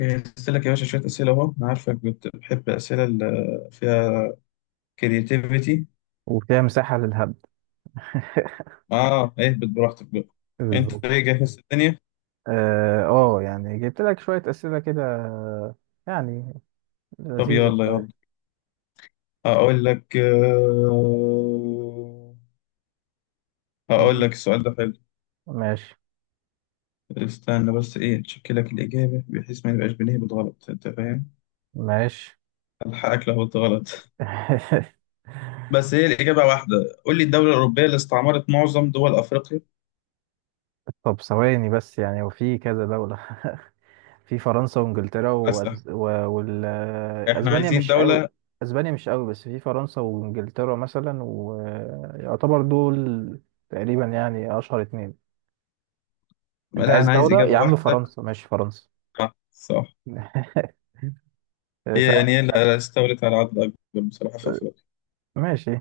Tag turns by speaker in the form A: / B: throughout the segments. A: جهزت لك يا باشا شوية أسئلة أهو، أنا عارفك بتحب الأسئلة اللي فيها كرياتيفيتي.
B: وفيها مساحة للهبد.
A: آه، اهبط براحتك بقى. أنت
B: بالظبط.
A: إيه، جاهز الدنيا؟
B: يعني جبت لك شوية أسئلة كده، يعني
A: طب
B: لذيذة
A: يلا يلا،
B: شوية.
A: هقول لك، هقول
B: دي-
A: لك السؤال ده حلو.
B: ماشي.
A: استنى بس، إيه، أتشيك لك الإجابة بحيث ما نبقاش بنهبط غلط، أنت فاهم؟
B: ماشي.
A: ألحقك لو قلت غلط بس هي الإجابة واحدة. قول لي الدولة الأوروبية اللي استعمرت معظم دول أفريقيا.
B: طب ثواني بس، يعني وفي كذا دولة. في فرنسا وانجلترا،
A: بس
B: وال...
A: إحنا
B: اسبانيا
A: عايزين
B: مش قوي.
A: دولة.
B: اسبانيا مش قوي، بس في فرنسا وانجلترا مثلا، ويعتبر دول تقريبا يعني اشهر اتنين. انت
A: لا،
B: عايز
A: أنا عايز
B: دولة
A: إجابة
B: يا عم،
A: واحدة.
B: فرنسا ماشي فرنسا.
A: صح، هي يعني هي
B: سهل.
A: اللي استولت على عدد أكبر بصراحة في أفريقيا.
B: ماشي.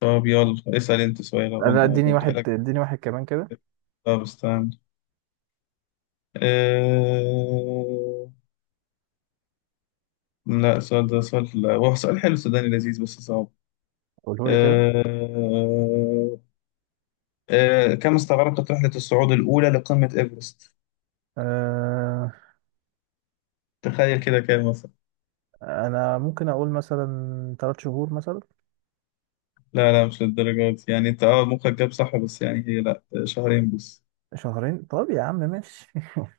A: طب يلا اسأل أنت سؤال
B: انا
A: وأنا
B: اديني
A: ببدأ
B: واحد
A: لك.
B: اديني واحد كمان كده.
A: طب استنى، أه... لا، السؤال ده سؤال، لا هو سؤال حلو سوداني لذيذ بس صعب.
B: قوله لي كده.
A: أه... كم استغرقت رحلة الصعود الأولى لقمة إيفرست؟
B: أه...
A: تخيل كده كام مثلا.
B: انا ممكن اقول مثلا ثلاث شهور مثلا.
A: لا لا، مش للدرجة دي، يعني أنت أه مخك جاب صح، بس يعني هي لا شهرين بس.
B: شهرين طب يا عم ماشي.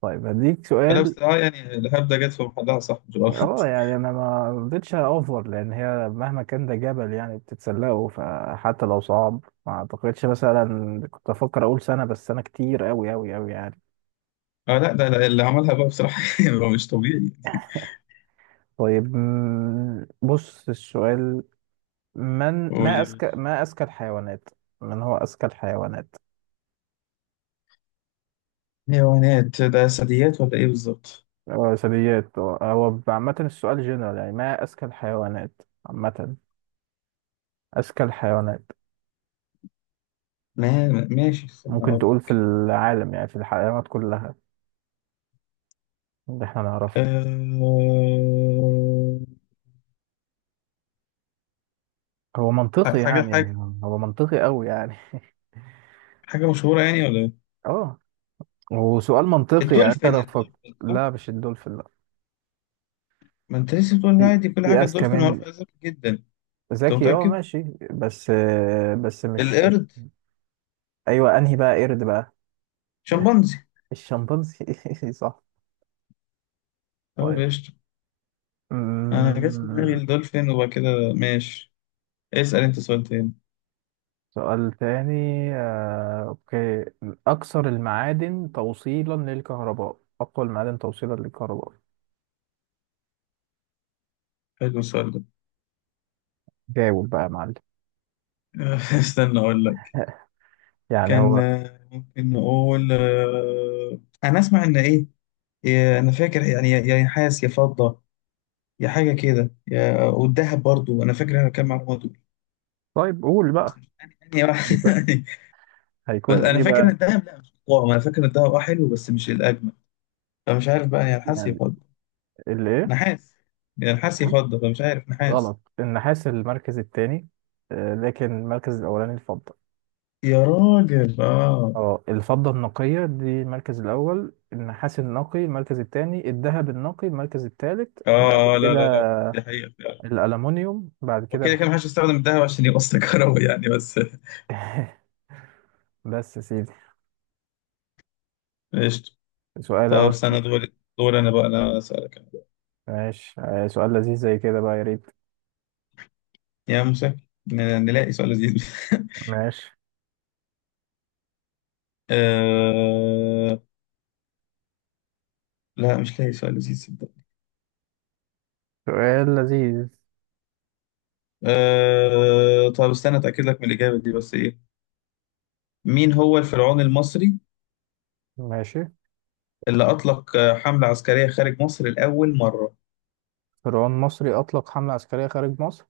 B: طيب هديك
A: لا
B: سؤال.
A: بس أه يعني الهبدة جت في محلها، صح مش
B: اه
A: غلط.
B: يعني انا ما رضيتش اوفر، لان هي مهما كان ده جبل يعني بتتسلقه، فحتى لو صعب ما اعتقدش. مثلا كنت افكر اقول سنة، بس سنة كتير اوي اوي اوي يعني.
A: اه لا، ده ده اللي عملها بقى بصراحة هو مش طبيعي.
B: طيب بص السؤال. من ما
A: قولي.
B: اذكى ما اذكى الحيوانات، من هو اذكى الحيوانات؟
A: حيوانات ده ثدييات ولا ايه بالظبط؟
B: ثدييات، هو عامة السؤال جنرال، يعني ما أذكى الحيوانات عامة. أذكى الحيوانات.
A: ما ماشي، استنى
B: ممكن
A: اقول
B: تقول في
A: لك.
B: العالم، يعني في الحيوانات كلها اللي احنا نعرفها.
A: أه...
B: هو منطقي
A: حاجة حاجة.
B: يعني. هو منطقي أوي يعني.
A: حاجة مشهورة يعني ولا ايه؟
B: اه هو سؤال منطقي، يعني انت
A: الدولفين،
B: لو
A: الدولفين صح؟
B: لا مش الدولفين لا.
A: ما انت لسه بتقول
B: في
A: عادي كل
B: في
A: حاجة،
B: أذكى
A: الدولفين
B: من
A: معروفة أساسا جدا. انت
B: ذكي، اه
A: متأكد؟
B: ماشي، بس آه، بس مش.
A: القرد،
B: أيوه أنهي بقى قرد بقى؟
A: شمبانزي.
B: الشمبانزي. صح.
A: اه بيشط. انا جت في دماغي
B: طيب
A: الدولفين وبعد كده ماشي. اسأل انت سؤال تاني.
B: سؤال تاني، اوكي. اكثر المعادن توصيلا للكهرباء، اقوى المعادن توصيلا للكهرباء.
A: حلو السؤال ده
B: جاوب بقى يا معلم.
A: استنى اقول لك.
B: يعني
A: كان
B: هو،
A: آه، ممكن نقول آه، انا اسمع ان ايه، انا فاكر يعني يا نحاس يا فضة، يا حاجة كده، يا والذهب برضو انا فاكر، انا كام معلومة دول.
B: طيب قول بقى.
A: يعني يعني
B: هيكون
A: واحد-
B: هيكون
A: انا
B: ايه
A: فاكر ان
B: بقى؟
A: الذهب، لا مش طعم، انا فاكر ان الذهب اه حلو بس مش الاجمل، فمش عارف بقى يا نحاس يا
B: يعني
A: فضة.
B: الايه؟
A: نحاس، يا نحاس يا
B: ها؟
A: فضة، فمش عارف، نحاس.
B: غلط، النحاس المركز الثاني، لكن المركز الاولاني الفضه.
A: يا راجل اه.
B: اه الفضه النقيه دي المركز الاول، النحاس النقي المركز الثاني، الذهب النقي المركز الثالث. بعد
A: اه لا
B: كده
A: لا لا، دي حقيقة فعلا.
B: الالومنيوم، بعد كده
A: وكده كده محدش يستخدم الذهب عشان يوصل كهرباء يعني بس
B: بس يا سيدي. سؤال
A: طب
B: اهو
A: استنى
B: لذيذ.
A: دور، دور انا بقى، انا اسالك أنا.
B: ماشي، سؤال لذيذ زي كده بقى يا ريت.
A: يا موسى، نلاقي سؤال لذيذ
B: ماشي.
A: أه... لا مش لاقي سؤال لذيذ صدق.
B: سؤال لذيذ.
A: أه... طب استنى اتاكد لك من الاجابه دي بس ايه. مين هو الفرعون المصري
B: ماشي.
A: اللي اطلق آه، حمله عسكريه خارج مصر لاول مره.
B: فرعون مصري أطلق حملة عسكرية خارج مصر.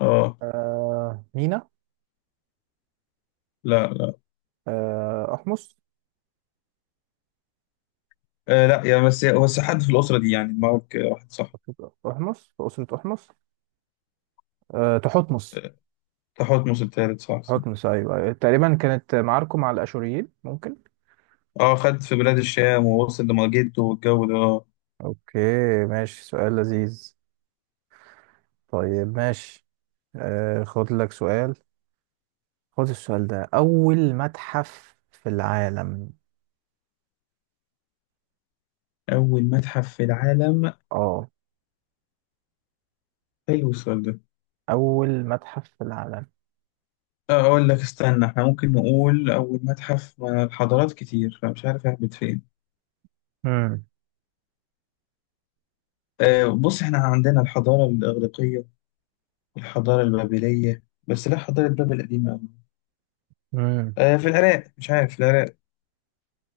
A: اه
B: آه مينا.
A: لا لا.
B: آه أحمس.
A: أه لا يا، بس حد في الاسره دي يعني معك، واحد صح.
B: أسرة أحمس، أسرة أحمس. آه تحتمس.
A: آه، تحتمس الثالث صح صح.
B: تحتمس، أيوه أيوة. تقريبا كانت معاركه مع الأشوريين، ممكن.
A: اه خد في بلاد الشام ووصل لمجده والجو ده اه.
B: أوكي. ماشي، سؤال لذيذ. طيب ماشي. آه خد لك سؤال. خد السؤال ده، أول متحف في العالم.
A: اول متحف في العالم.
B: اه،
A: حلو السؤال ده.
B: أول متحف في العالم.
A: أقول لك استنى، إحنا ممكن نقول أول متحف، ما الحضارات كتير فمش عارف أهبط فين.
B: امم
A: أه بص، إحنا عندنا الحضارة الإغريقية، الحضارة البابلية، بس لا حضارة بابل قديمة أوي.
B: امم.
A: أه في العراق، مش عارف العراق.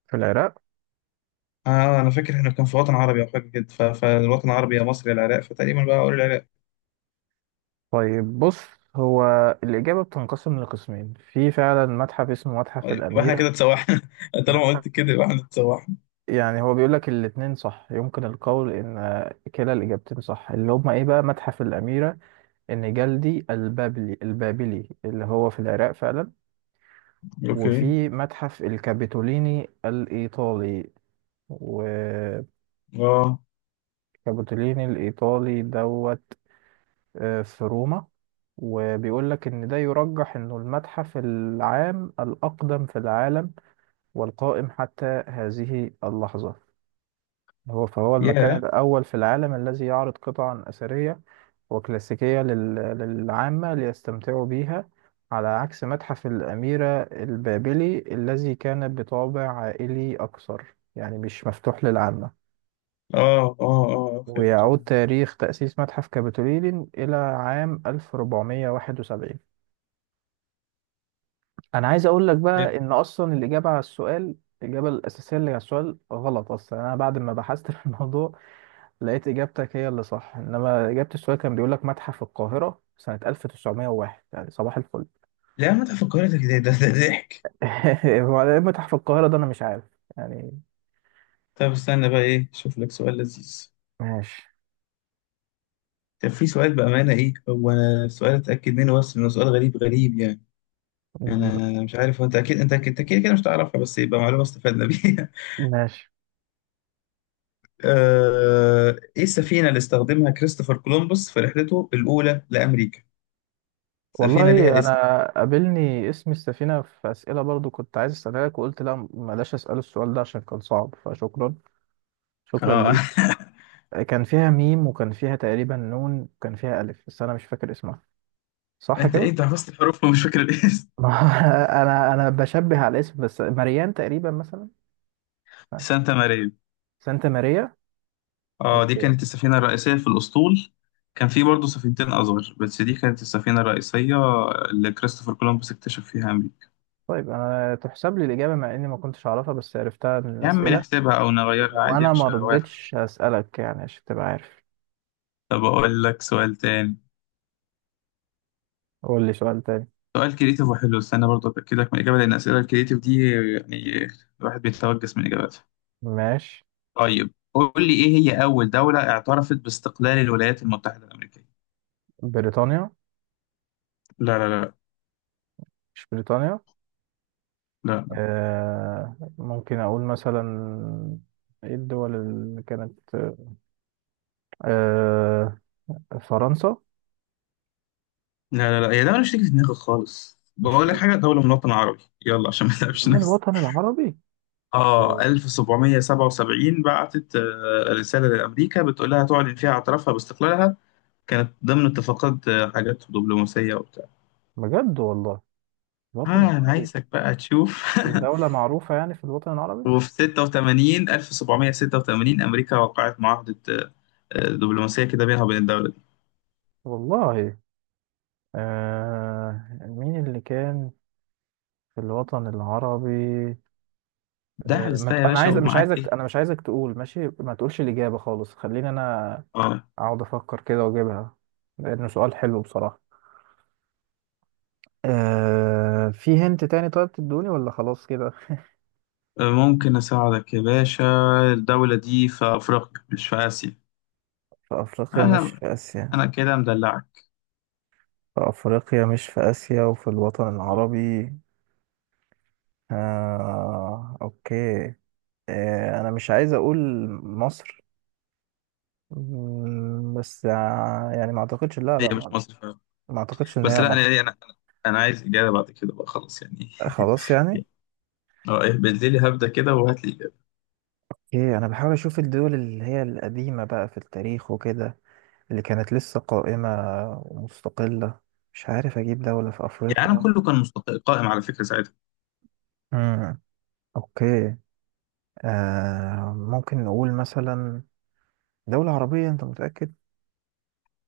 B: في العراق.
A: آه أنا فاكر إحنا كان في وطن عربي أو حاجة كده، فالوطن العربي يا مصر يا العراق، فتقريبا بقى أقول العراق.
B: طيب بص، هو الإجابة بتنقسم لقسمين. في فعلا متحف اسمه متحف
A: طيب، يبقى إحنا
B: الأميرة.
A: كده اتسوحنا طالما قلت
B: متحف،
A: كده يبقى إحنا اتسوحنا.
B: يعني هو بيقول لك الاتنين صح، يمكن القول إن كلا الإجابتين صح. اللي هما إيه بقى؟ متحف الأميرة، إن جلدي البابلي البابلي اللي هو في العراق فعلا،
A: أوكي.
B: وفي متحف الكابيتوليني الإيطالي. وكابيتوليني
A: آه.
B: الإيطالي دوت، في روما. وبيقول لك إن ده يرجح إنه المتحف العام الأقدم في العالم، والقائم حتى هذه اللحظة. هو، فهو المكان
A: ياه.
B: الأول في العالم الذي يعرض قطعا أثرية وكلاسيكية للعامة ليستمتعوا بيها، على عكس متحف الأميرة البابلي الذي كان بطابع عائلي أكثر، يعني مش مفتوح للعامة.
A: آه آه آه فهمت آه.
B: ويعود تاريخ تأسيس متحف كابيتولين إلى عام 1471. انا عايز اقول لك بقى،
A: حلو.
B: ان اصلا الاجابه على السؤال، الاجابه الاساسيه اللي على السؤال غلط اصلا. انا بعد ما بحثت في الموضوع لقيت اجابتك هي اللي صح، انما اجابه السؤال كان بيقول لك متحف القاهره سنه 1901، يعني صباح الفل.
A: لا، متحف القاهرة ده ده ده ده ضحك.
B: هو إيه متحف القاهره ده، انا مش عارف يعني.
A: طب استنى بقى ايه، شوف لك سؤال لذيذ.
B: ماشي.
A: كان في سؤال بأمانة ايه هو، أنا سؤال اتأكد منه بس انه سؤال غريب غريب يعني. انا مش عارف، هو انت اكيد، انت اكيد أنت كده كده مش تعرفها، بس يبقى معلومة استفدنا بيها.
B: ماشي.
A: آه، ايه السفينة اللي استخدمها كريستوفر كولومبوس في رحلته الأولى لأمريكا؟ سفينة
B: والله
A: ليها اسم.
B: انا قابلني اسم السفينه في اسئله برضو، كنت عايز اسالها لك وقلت لا بلاش اسال السؤال ده عشان كان صعب، فشكرا. شكرا
A: اه.
B: ليك. كان فيها ميم، وكان فيها تقريبا نون، وكان فيها ألف، بس أنا مش فاكر اسمها. صح
A: انت ايه،
B: كده؟
A: انت حفظت الحروف ومش فاكر الاسم.
B: ما، أنا بشبه على الاسم، بس مريان تقريبا مثلا.
A: سانتا ماريا.
B: سانتا ماريا.
A: اه دي
B: أوكي.
A: كانت السفينة الرئيسية في الأسطول. كان في برضه سفينتين أصغر، بس دي كانت السفينة الرئيسية اللي كريستوفر كولومبوس اكتشف فيها أمريكا.
B: طيب أنا تحسب لي الإجابة، مع إني ما كنتش أعرفها بس عرفتها من
A: يا عم
B: الأسئلة.
A: نحسبها أو نغيرها عادي يا
B: وأنا ما
A: باشا، واحد.
B: رضيتش أسألك يعني، عشان تبقى عارف.
A: طب أقول لك سؤال تاني.
B: قول لي سؤال تاني.
A: سؤال كريتيف وحلو، استنى برضه أتأكدك من الإجابة، لأن الأسئلة الكريتيف دي يعني الواحد بيتوجس من إجاباتها.
B: ماشي.
A: طيب قول لي، إيه هي أول دولة اعترفت باستقلال الولايات المتحدة الأمريكية؟
B: بريطانيا.
A: لا لا لا.
B: مش بريطانيا؟
A: لا.
B: آه ممكن أقول مثلا، إيه الدول اللي كانت، آه فرنسا.
A: لا لا لا، هي دولة مش تيجي في دماغي خالص، بقول لك
B: 20.
A: حاجة، دولة من الوطن العربي، يلا عشان ما نتعبش
B: من
A: نفسك.
B: الوطن العربي؟
A: اه 1777 بعتت آه، رسالة لأمريكا بتقول لها تعلن فيها اعترافها باستقلالها. كانت ضمن اتفاقات آه، حاجات دبلوماسية وبتاع.
B: بجد والله. الوطن
A: اه أنا
B: العربي.
A: عايزك بقى تشوف
B: ودولة معروفة يعني في الوطن العربي.
A: وفي 86 1786 أمريكا وقعت معاهدة دبلوماسية كده بينها وبين الدولة دي.
B: والله. آه مين اللي كان في الوطن العربي. آه
A: دعبس
B: ما
A: بقى
B: ت...
A: يا
B: أنا
A: باشا
B: عايز، مش
A: ومعاك
B: عايزك،
A: إيه.
B: أنا مش عايزك تقول ماشي، ما تقولش الإجابة خالص، خليني أنا
A: اه
B: أقعد أفكر كده وأجيبها، لأنه سؤال حلو بصراحة. آه، في هنت تاني؟ طيب تدوني ولا خلاص كده؟
A: آه، ممكن أساعدك يا باشا، الدولة دي في أفريقيا مش في آسيا.
B: في أفريقيا مش
A: أنا
B: في آسيا.
A: أنا كده مدلعك.
B: في أفريقيا مش في آسيا وفي الوطن
A: آه،
B: العربي. أوكي. أنا مش عايز أقول مصر. مم، بس آه، يعني ما أعتقدش، لا
A: هي
B: لا،
A: مش
B: ما،
A: مصر.
B: ما أعتقدش إن
A: بس
B: هي
A: لا انا
B: مصر.
A: انا انا أنا عايز اجابه بعد كده بقى خلاص يعني.
B: خلاص يعني.
A: اه إيه، بالليل هبدا كده وهات لي اجابه.
B: أوكي، أنا بحاول أشوف الدول اللي هي القديمة بقى في التاريخ وكده، اللي كانت لسه قائمة ومستقلة. مش عارف أجيب دولة في
A: يعني العالم
B: أفريقيا.
A: كله كان قائم على فكره ساعتها.
B: مم. أوكي. ممكن نقول مثلا دولة عربية، أنت متأكد؟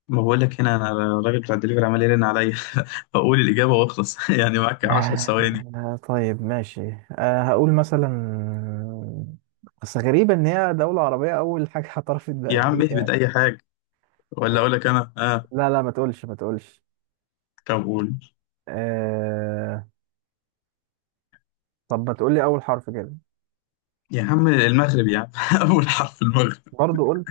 A: ما بقول لك هنا انا، الراجل بتاع الدليفري عمال يرن عليا اقول الاجابه واخلص يعني معاك 10 ثواني.
B: طيب ماشي. أه هقول مثلا. بس غريبة إن هي دولة عربية أول حاجة اعترفت
A: يا عم
B: بأمريكا
A: اهبط
B: يعني.
A: اي حاجه، ولا اقول لك انا اه.
B: لا لا، ما تقولش ما تقولش.
A: طب قول.
B: أه... طب ما تقولي أول حرف كده.
A: يا عم المغرب يا عم اول حرف المغرب.
B: برضو قول